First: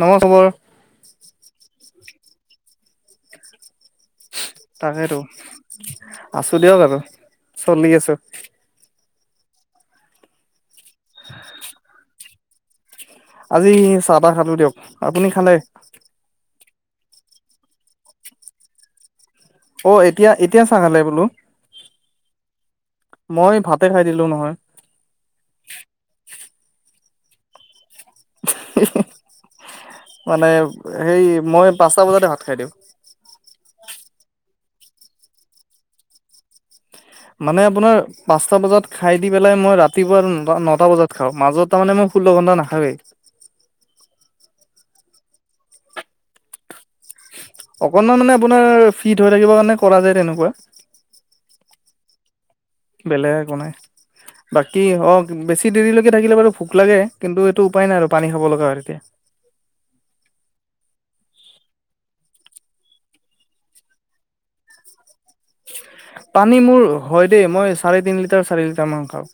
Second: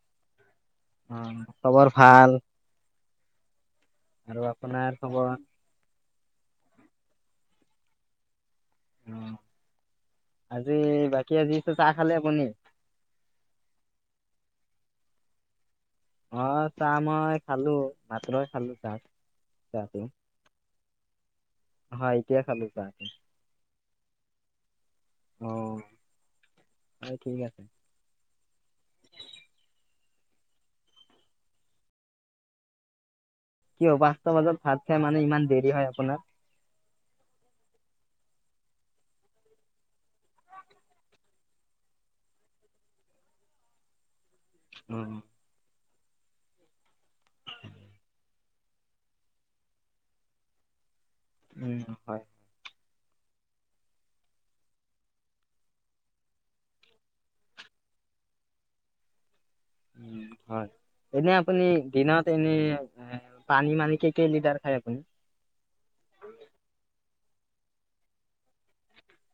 নমো খবৰ খবৰ ভাল। আৰু আপোনাৰ তাকেতো খবৰ? আছো দিয়ক, আৰু চলি আছো। অ', বাকী আজি চাহ খালে আপুনি? আজি চাহ, তাহ খালো দিয়ক, আপুনি খালে? অ', চাহ মই খালো ভাতেই খালো চাহ অ', চাহটো এতিয়া, এতিয়া চাহ খালে বোলো? হয় এতিয়া খালো চাহটো মই ভাতে খাই দিলো নহয়। অ', ঠিক আছে মানে, সেই মই পাঁচটা বজাতে ভাত খাই দিওঁ। কিয় পাঁচটা বজাত ভাত খাই মানে ইমান দেৰি হয় আপোনাৰ মানে আপোনাৰ পাঁচটা বজাত খাই দি পেলাই, মই ৰাতিপুৱা ন নটা বজাত খাওঁ। মাজত তাৰ মানে মোক ষোল্ল ঘন্টা নাখাওঁই ও অকণমান মানে আপোনাৰ ফিট হৈ থাকিব কাৰণে কৰা যায় তেনেকুৱা, [unintelligible] বেলেগে একো নাই। বাকী অ বেছি দেৰিলৈকে থাকিলে বাৰু ভোক লাগে, কিন্তু এইটো উপায় নাই আৰু পানী খাব লগা হয় তেতিয়া। [inaudible] উম হয়। এনে আপুনি দিনত এনে পানী মানে কে -কে লিটাৰ খায় আপুনি? পানী মোৰ হয় দেই। মই চাৰে তিনি লিটাৰ চাৰি লিটাৰ মান খাওঁ।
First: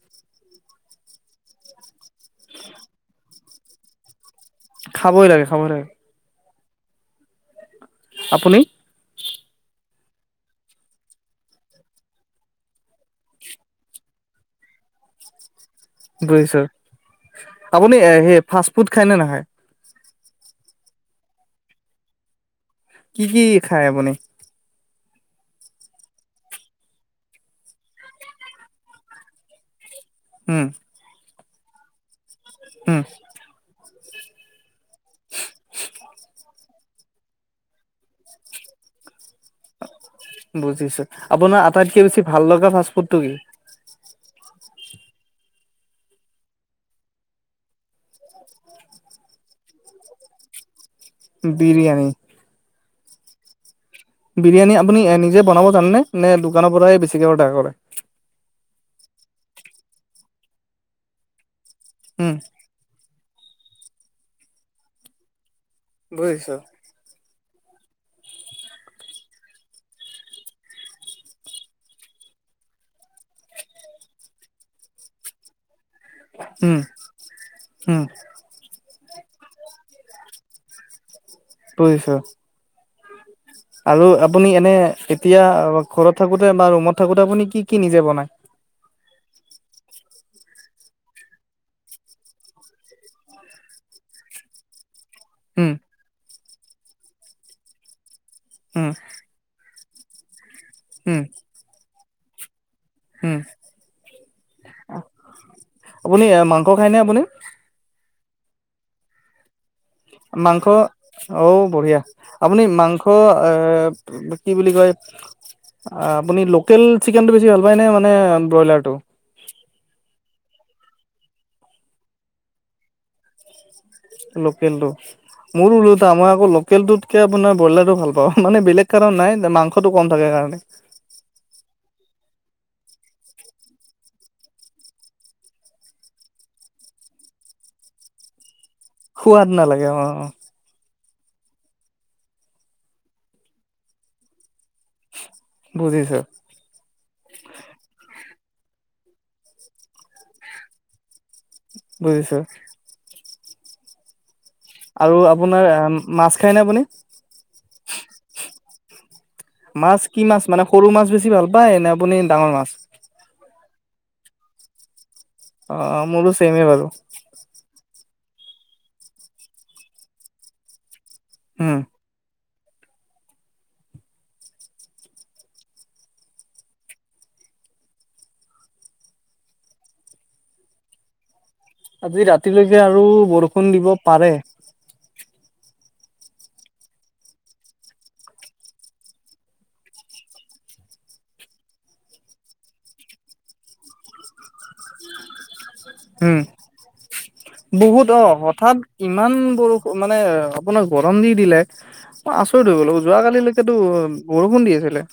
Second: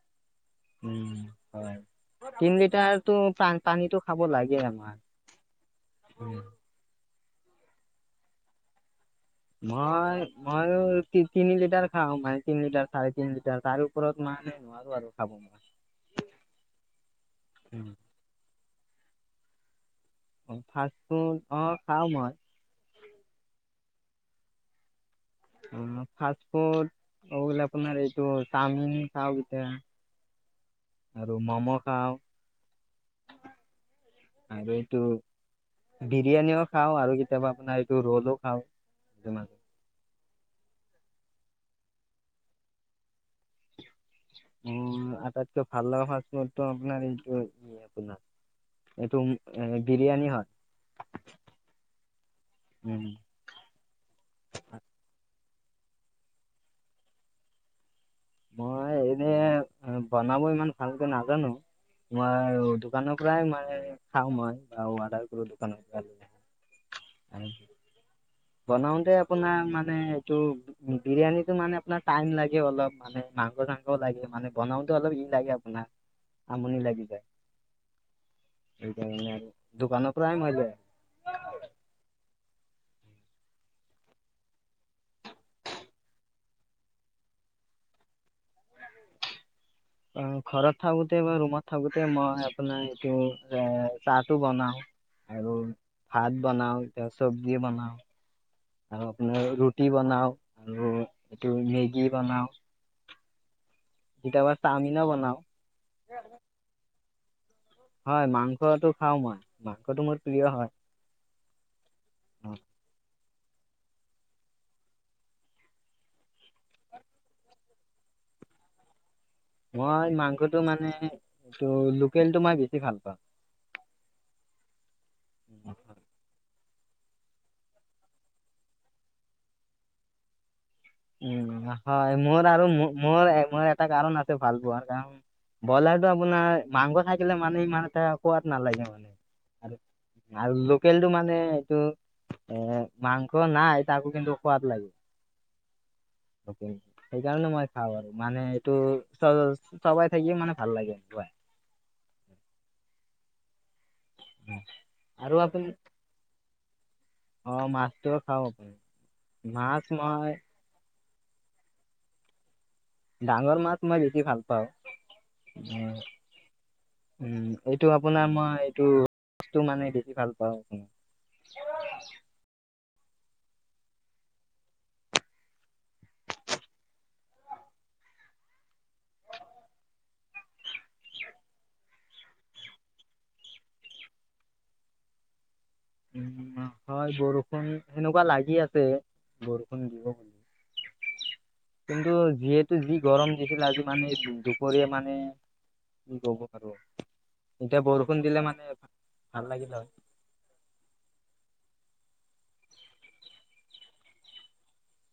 তিন লিটাৰতো পানীটো খাব লাগে। খাবই লাগে খাবই লাগে [unintelligible] আপুনি? হয় মইও তিনি লিটাৰ খাওঁ মানে তিনি লিটাৰ চাৰে তিনি লিটাৰ তাৰ ওপৰত মানে [unintelligible] আপুনি সেই ফাষ্ট ফুড খায়নে নাখায়? ফাষ্ট ফুড অ খাও মই। কি কি খাই আপুনি? অ ফাষ্ট ফুড আপোনাৰ এইটো চাওমিন চাও কেতিয়া হম ম'ম' খাও। উম। আৰুটো বিৰিয়ানিও খাওঁ আৰু কেতিয়াবা আপোনাৰ এইটো ৰলো খাওঁ ম বুজিছো আপোনাৰ আটাইতকে বেছি ভাল লগা ফাষ্ট ফুডটো কি উ আটাইতকৈ ভাল লগা ফাচ ফোট ত আপোনাৰ এইটোপোনাৰ এইটো এ বিৰিয়ানী হয় বিৰিয়ানি উম বিৰিয়ানী আপুনি নিজে বনাব জানেনে নে দোকানৰ পৰা বেছিকে অৰ্ডাৰ কৰে মই এনে বনাব ইমান ভালকে নাজানো উম মই দোকানৰ প্ৰায় মানে খাওঁ মই অৰ্ডাৰ কৰো বুজিছো আৰু বনাওতে আপোনাৰ মানে এইটো বিৰিয়ানীটো মানে আপোনাৰ টাইম লাগে অলপ মানে মাংস চাং লাগে মানে বনাওঁতে অলপ ই লাগে আপোনাৰ উম আমনি লাগি যায় উম সেইকাৰণে আৰু দোকানত প্ৰায় মজা বুজিছো আৰু আপুনি এনে এতিয়া ঘৰত থাকোতে বা ৰুমত থাকোতে আপুনি কি কি নিজে বনায় হয় অ ঘৰত থাকোতে বা ৰুমত থাকোতে মই আপোনাৰ এইটো এ চাহটো বনাও আৰু উম ভাত বনাও এতি চব্জি বনাও উম আৰু আপোনাৰ ৰুি ৰুটি বনাওঁ আৰু উম এইটো মেগী বনাওঁ উম কেতিয়াবা চাওমিনো বনাওঁ আপুনি মাংস খায়নে আপুনি হয় মাংসটো খাও মই মাংসটো মোৰ প্ৰিয় মাংস হয় অঔ বঢ়িয়া আপুনি মাংস কি বুলি কয় আপুনি লোকেল চিকেনটো বেছি ভাল পায় নে মানে ব্ৰইলাৰটো। মই মাংসটো মানে এইটো লোকেলটো মই বেছি ভাল পাওঁ। লোকেলটো মোৰ ওলোটা মই আকৌ লোকেলটোতকে আপোনাৰ ব্ৰইলাৰটো ভাল পাওঁ মানে বেলেগ কাৰণ নাই মাংসটো কম থাকে কাৰণে। উম হয় মোৰ আৰু মোৰ মোৰ এটা কাৰণ আছে ভাল পোৱাৰ কাৰণ ব্ৰইলাৰটো আপোনাৰ মাংস খাইাকিলে মানে ইমান কোৱাত নালাগে। খোৱোৱাৰ নালাগে অ, পেলটো মানে এইটো এ মাংস নাই তাকো কিন্তু সোৱাদ লাগে। বুজিছো সেইকাৰণে মই খাও আৰু মানে। টো চ চবাই থাকিয়ে মানে ভাল লাগে ভাই। বুজিছো। আৰু আপোনাৰ মাছ খায়নে আপুনি? অ, মাছটো খাব পাৰি মাছ কি মাছ মানে সৰু মাছ বেছি ভাল পায় নে আপুনি ডাঙৰ মাছ। ডাঙৰ মাছ মই বেছি ভাল পাও। অ, মোৰ তো চেম বাৰু উম এইটো আপোনাৰ মই এইটোটো মানে দেখি ভাল পাও আপোনাৰ হম আজি ৰাতিলৈকে আৰু বৰষুণ দিব পাৰে। উম হয় বৰষুণ সেনেকুৱা লাগি আছে বৰষুণ দিব বুলি। কিন্তু যিহেতু যি গৰম দিছিলে আজি মানে দুপৰীয়া মানে কি উম, ক'ব আৰু এতিয়া বহুত বৰষুণ অ, দিলে মানে হঠাৎ ইমান ভাল লাগিল হয় বৰষুণ মানে আপোনাৰ গৰম দি দিলে মই আচৰিত ধৰিব লাগিব যোৱাকালিলৈকেতো বৰষুণ দি আছিলে।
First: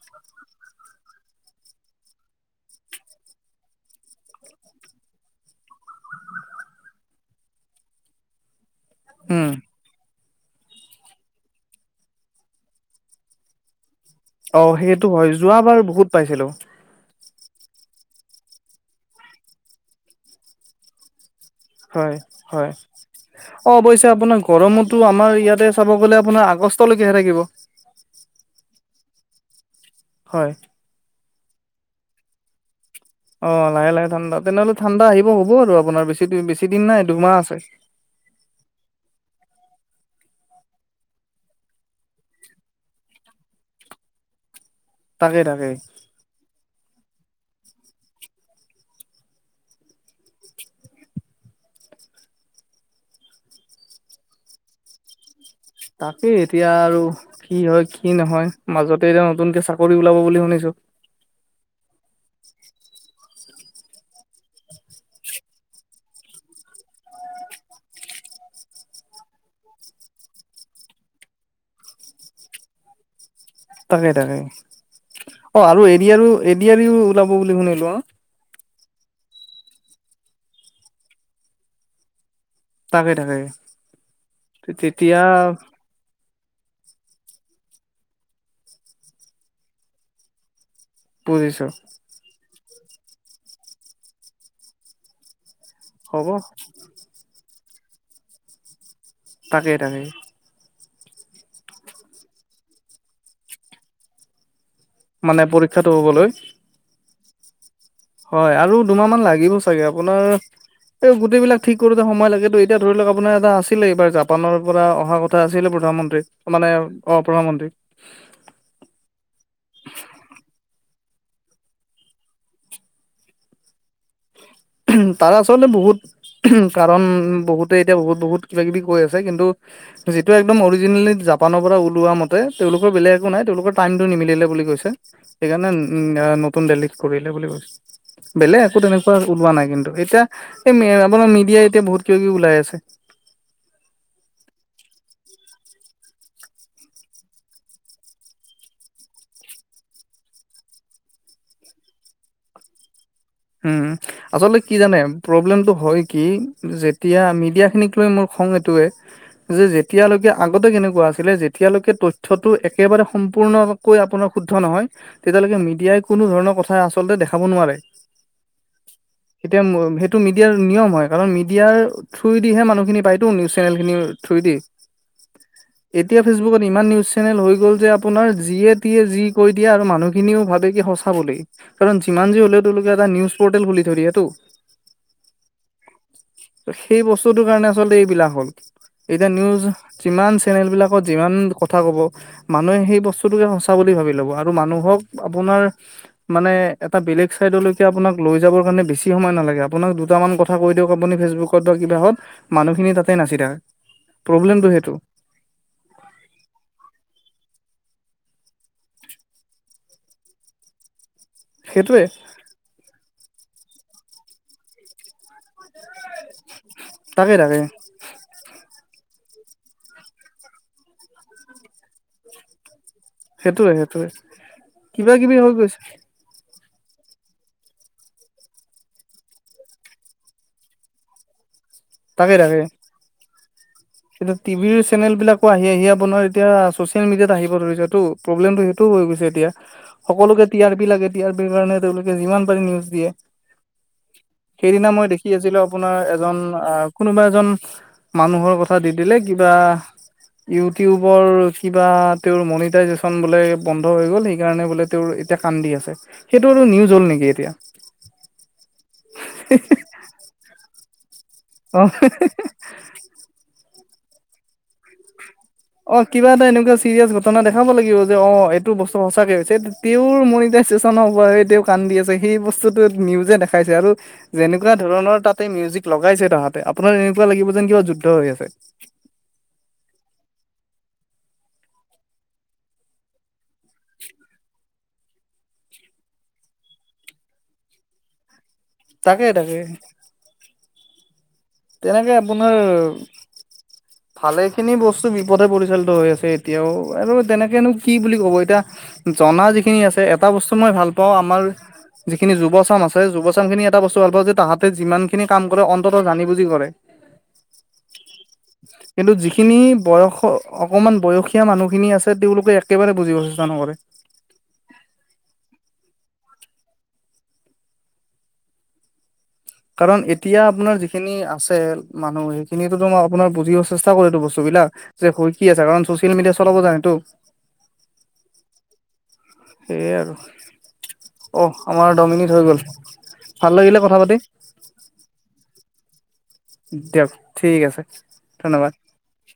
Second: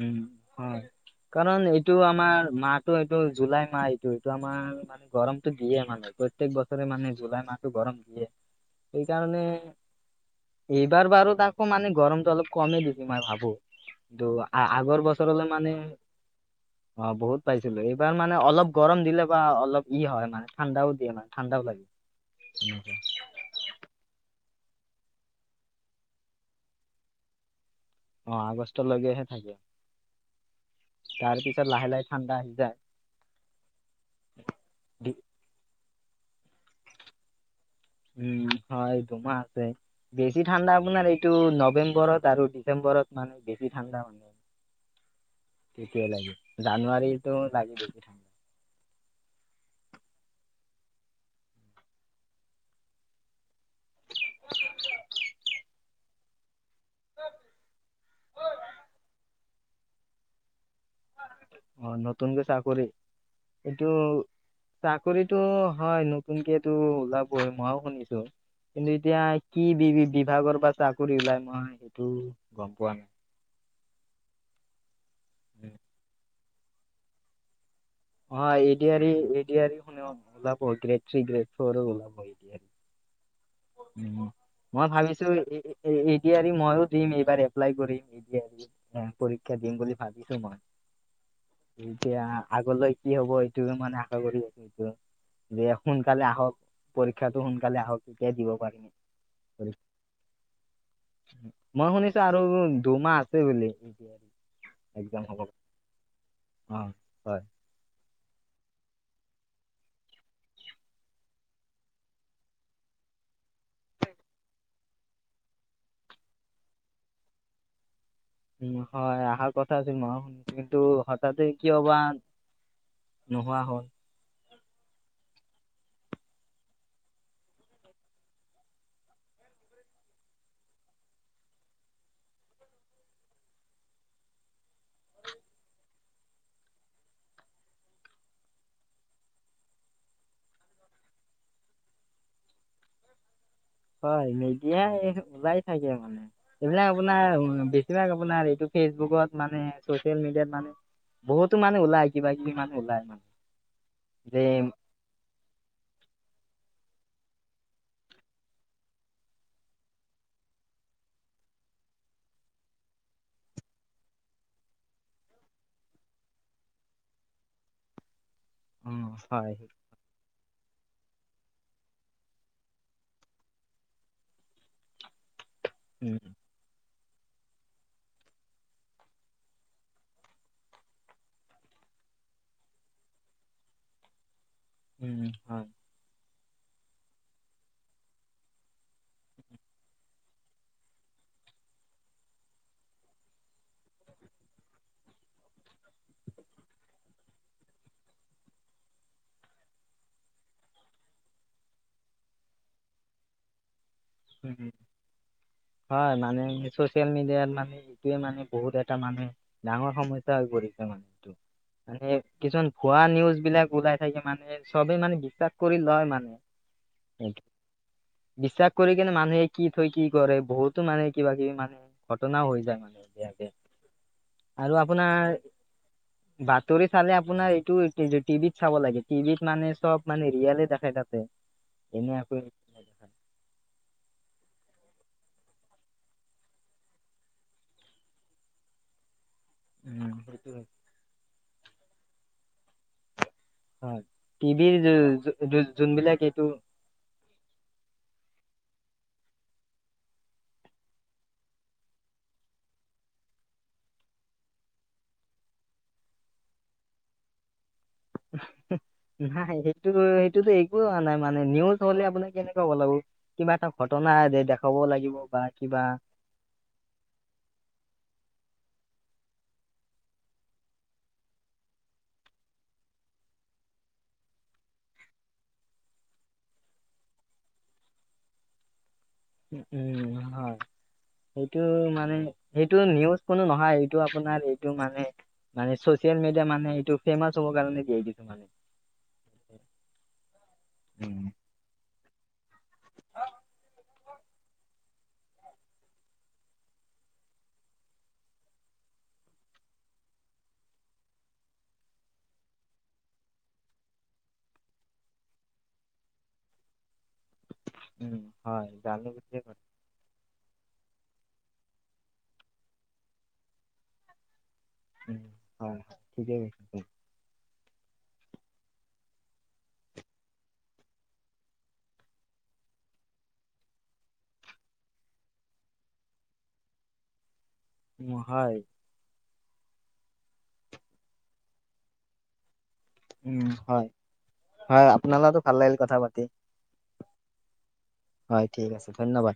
উম হয়। [inaudible] কাৰণ এইটো আমাৰ মাহটো এইটো জুলাই মাহ এইটো এইটো আমাৰ মানে গৰমতটো দিয়ে মান প্ৰত্যেক বছৰে মানে জুলাই মাহটো গৰম দিয়ে সেইকাৰণে উম এইবাৰ বাৰু তাকৌ মানে গৰমটো অলপ কমেই দিছি মই ভাবো কিন্তু অ আ - আগৰ সেইটো হয় বছৰলৈ মানে যোৱাবাৰ বহুত পাইছিলো অ, বহুত পাইছিলো এই এইবাৰ মানে অলপ গৰম দিলে বা অলপ ই হয় মানে ঠাণ্ডাও দিয়ে মানে। ঠাণ্ডাও লাগে। হয়- হয় অ, অৱশ্যে আপোনাক গৰমতো আমাৰ ইয়াতে চাব গলে আপোনাৰ আগষ্টলৈকেে থাকিব। অ, আগষ্টলৈকেহে থাকে। হয়। তাৰ পিছত লাহে - লাহে ঠাণ্ডা আহি যায়। অ, লাহে - লাহে ঠাণ্ডা তেনেহ'লে ঠাণ্ডা আহিব হ'ব আৰু আপোনাৰ বেছি - বেছি দিন নাই দুমাহ আছে। উম, হয় দুোমাহ আছে বেছি ঠাণ্ডা আপোনাৰ এইটো নৱেম্বৰত আৰু ডিচেম্বৰ ওৰত মানে বেছি ঠাণ্ডা মানে। তাকেই - তাকেই। জানুৱাৰীতো লাগি দেখি ঠাডা [inaudible] তাকেই এতিয়া আৰু কি হয় কি নহয় মাজতে এতিয়া নতুনকে চাকৰি ওলাব বুলি শুনিছো। অ, নতুনকে চাকৰি এইটো চাকৰিতটো হয় নতুনকো ওলাবই মইও শুনিছো। কিন্তু এতিয়া কি বি বিভাগৰ পৰা চাকৰি ওলাই মই সেইটো গম পোৱা নাই। তাকে - তাকে অ, আৰু এৰিয় আৰু A D R E - A D R E ওলাব বুলি শুনিলো। অ, অ, এড এডৰি শুনে ওলাব গ্ৰেড থ্ৰী গ্ৰেড ফ'ৰ ওলাব। তাকে তাকে উম, মই তেতিয়া ভাবিছো এৰি মই দিম এইবাৰ এপ্লাই কৰিম এডৰি পৰীক্ষা দিম বুলি ভাবিছো মই। বুজিছো। এতিয়া আগলৈ কি হব এইটো মানে আশা কৰি আছো এইটো যে সোনকালে হ'ব আহক পৰীক্ষাটো সোনকালে আহক তেতিয়া দিব পাৰিমে। তাকে - তাকে। মই শুনিছো আৰু দুমাহ আছে বুলি। এক্সাম হব মানে পৰীক্ষাটো হ'বলৈ অ', হয়। হয় আৰু দুমাহ মান লাগিব চাগে আপোনাৰ। এই গোটেইবিলাক ঠিক কৰোতে সময় লাগেটো। এতিয়া ধৰি লওঁক আপোনাৰ এটা আছিলে এইবাৰ জাপানৰ পৰা অহা কথা আছিলে। প্ৰধানমন্ত্ৰী মানে অ' প্ৰধানমন্ত্ৰী। উম, হয় আহাৰ কথা আছিল নহা শুনিছোঁ। কিন্তু হঠাতে কি অ' বা নোহোৱা হ'ল। তাৰে আচলতে বহুত কাৰণ বহুতে এতিয়া বহুত বহুত কিবা কিবি কৈ আছে। কিন্তু যিটো একদম অৰিজিনেলি জাপানৰ পৰা ওলোৱা মতে তেওঁলোকৰ বেলেগ একো নাই, তেওঁলোকৰ টাইমটো নিমিলিলে বুলি কৈছে। সেইকাৰণে নতুন দেল্লীত কৰিলে বুলি বেলেগ একো তেনেকুৱা ওলোৱা নাই। কিন্তু এতিয়া এই আপোনাৰ মিডিয়াই এতিয়া বহুত কিব কিবি ওলাই আছে। হয়, মেডিয়াই ওলাই থাকে মানে এইবিলাক আপোনাৰ বেছিভাগ আপোনাৰ এইটো ফেচবুকত মানে ছ'চিয়েল মিডিয়াত মানে বহুতো মানে ওলাই কিবা কিবি মানুহ ওলাই মানে। উম, যে আচলতে কি জানে প্ৰব্লেমটো হয় কি যে এতিয়া মিডিয়া খিনিক লৈ মোৰ খং এইটোয়ে যে যেতিয়ালৈকে আগতে কেনেকুৱা আছিলে যেতিয়ালৈকে তথ্যটো একেবাৰে সম্পূৰ্ণকৈ আপোনাৰ শুদ্ধ নহয়। তেতিয়ালৈকে মেডিয়াই কোনো ধৰণৰ কথা আচ আচলতে দেখাব নোৱাৰে। উম হয় এতিয়া ম সেইটো মে মেডিয়াৰ নিয়ম হয় কাৰণ মিডিয়াৰ থ্ৰো দিহে মানুহখিনি পায়তো নিউজ চেনেল খিনিৰ থ্ৰোৰেদি উম এইটোয়ে ফেচবুকত ইমান নিউজ যে লৈ গ'ল যে আপোনাৰ যিয়ে টিয়ে যি কৈ দিয়ে আৰু মানুহ খিনিও ভাবে কি সঁচা বুলি কাৰণ যিমান যি হ'লেও তেওঁলোকে এটা নিউজ পৰ্টেল খুলি খুলি থয়দিয়েটো। উম হয় সেই বস্তুটোৰ কাৰণে আচলতে এইবিলাক হ'ল। এতিয়া নিউজ যিমান চেনেল বিলাকত যিমান কথা ক'ব মানুহে সেই বস্তুটোকে সঁচা বুলি ভাবি ল'ব আৰু মানুহক আপোনাৰ মানে এটা বেলেগ চাইদলৈ আপোনাক লৈ যাবৰ কাৰণে বেছি সময় নালাগে আপোনাক দুটা মান কথা কৈ দিয়ক আপুনি ফেচবুকত বা কিবাহত মানুহ খিনি তাতে নাচি থাকে। প্ৰব্লেমটো সেইটো হয় মানে ছ'চিয়েল মিডিয়াৰ মানে এটোয়ে মানে বহুত এটা মানে ডাঙৰ সমস্যা হৈ পৰিছে মানে সেইটোৱে মানে কিছুমান ভুৱা নিউজ বিলাক ওলাই থাকে মানে চবে মানে বিশ্বাস কৰি লয় মানে তাকে তাকে বিশ্বাস কৰি কিনে মানুহে কি থৈ কি কৰে বহুতো মানে কিবা কিবি মানে ঘটনাও হৈ যায় মানে এতিয়া সেইটোয়ে, সেইটোয়ে কিবা কিবি হৈ গৈছে। ষ্টৰি চালে আপোনাৰ এইটো টিভিত চাব লাগে, টিভিত মানে চ'ব মানে ৰিয়েল দেখাই থাকে। এনে তাকে আকৈ তাকে এতিয়া টিভিৰ চেনেল বিলাকো আহি আহিয় বনোৱাৰ এতিয়া ছ'চিয়েল মিডিয়াত আহিব ধৰিছে এইটো প্ৰব্লেমটো সেইটোও হৈ গৈছে এতিয়া। উম সকলোকে সেইটো টি আৰ পি লাগে টি আৰ পিৰ কাৰণে তেওঁলোকে যিমান পাৰি নিউজ দিয়ে। হয় টিভিৰ সেইদিনা মই দেখি আছিলোঁ আপোনাৰ যোনবিলাক এজন এইটো আহ কোনোবা এজন মানুহৰ কথা দি দিলে কিবা ইউটিউবৰ কিবা তেওঁৰ মনিটাইজচন বোলে বন্ধ হৈ গ'ল সেইকাৰণে বোলে তেওঁৰ এতিয়া কান্দি আছে, সেইটো নিউজ হ'ল নেকি এতিয়া। নাই সেইটো সেইটোতো একো হোৱা নাই। মানে নিউজ হ'লে অ আপোনাক কেনেকুৱা হ'ব লাগিব কিবা এটা ঘটনা দে দেখাব লাগিব বা কিবা অ' কিবা এটা এনেকুৱা চিৰিয়েছ ঘটনা দেখাব লাগিব। যে অ', এইটো বস্তু সঁচাকে [unintelligible] তেওঁৰ মনিটাইজেশ্যনৰ [unintelligible] কান্দি আছে, সেই বস্তুটো নিউজে দেখা আছে, আৰু যেনেকুৱা ধৰণৰ তাতে মিউজিক লগাইছে তাহাঁতে, আপোনাৰ এনেকুৱা লাগিব যেন কিবা যুদ্ধ হৈ আছে। উ উম, হয়। সেইটো মানে, সেইটো নিউজ কোনো নহয়, এইটো আপোনাৰ এইটো মানে, মানে চচিয়েল মিডিয়া মানে এইটো, ফেমাচ হ'ব কাৰণে দিয়ে কিছুমানে। তাকে, তাকে। [inaudible] তেনেকৈ আপোনাৰ ভালে খিনি বস্তু বিপথে পৰিচালিত হৈ আছে এতিয়াও, আৰু তেনেকেনো কি বুলি ক'ব এতিয়া জনা যিখিনি আছে এটা বস্তু মই ভাল পাওঁ আমাৰ যিখিনি যুৱচাম আছে যুৱচাম খিনি এটা বস্তু ভাল পা যে তাহাঁতে যিমান খিনি কাম কৰে অন্ততঃ জানি বুজ যি কৰে, উম, হয় কিন্তু জালুকতে যিখিনি বয়স অকমান বয়স দুখীয়া মানুহখিনি আছে তেওঁলোকে একেবাৰে বুজিব চেষ্টা নকৰে। উ হয় হয় ঠিকেই আছ কাৰণ এতিয়া আপোনাৰ যিখিনি আছে মানুহ সেইখিনিয়েটো ম আপোনাৰ বুজিব চেষ্টা কৰেতো বস্তু যে হৈ কি আছে, কাৰণ চচিয়েল মিডিয়া চলাব জানেটো। উ হয়। সেইয়াই আৰু অহঃ আমাৰ দহমিনিট হৈ গ'ল। উম ভাল লাগিলে হয় কথা পাতি হয় আপোনালগতো ভাল লাগিল কথা পাতি। দিয়ক ঠিক আছে। হয় ধন্যবাদ। ঠিক আছে ধন্যবাদ।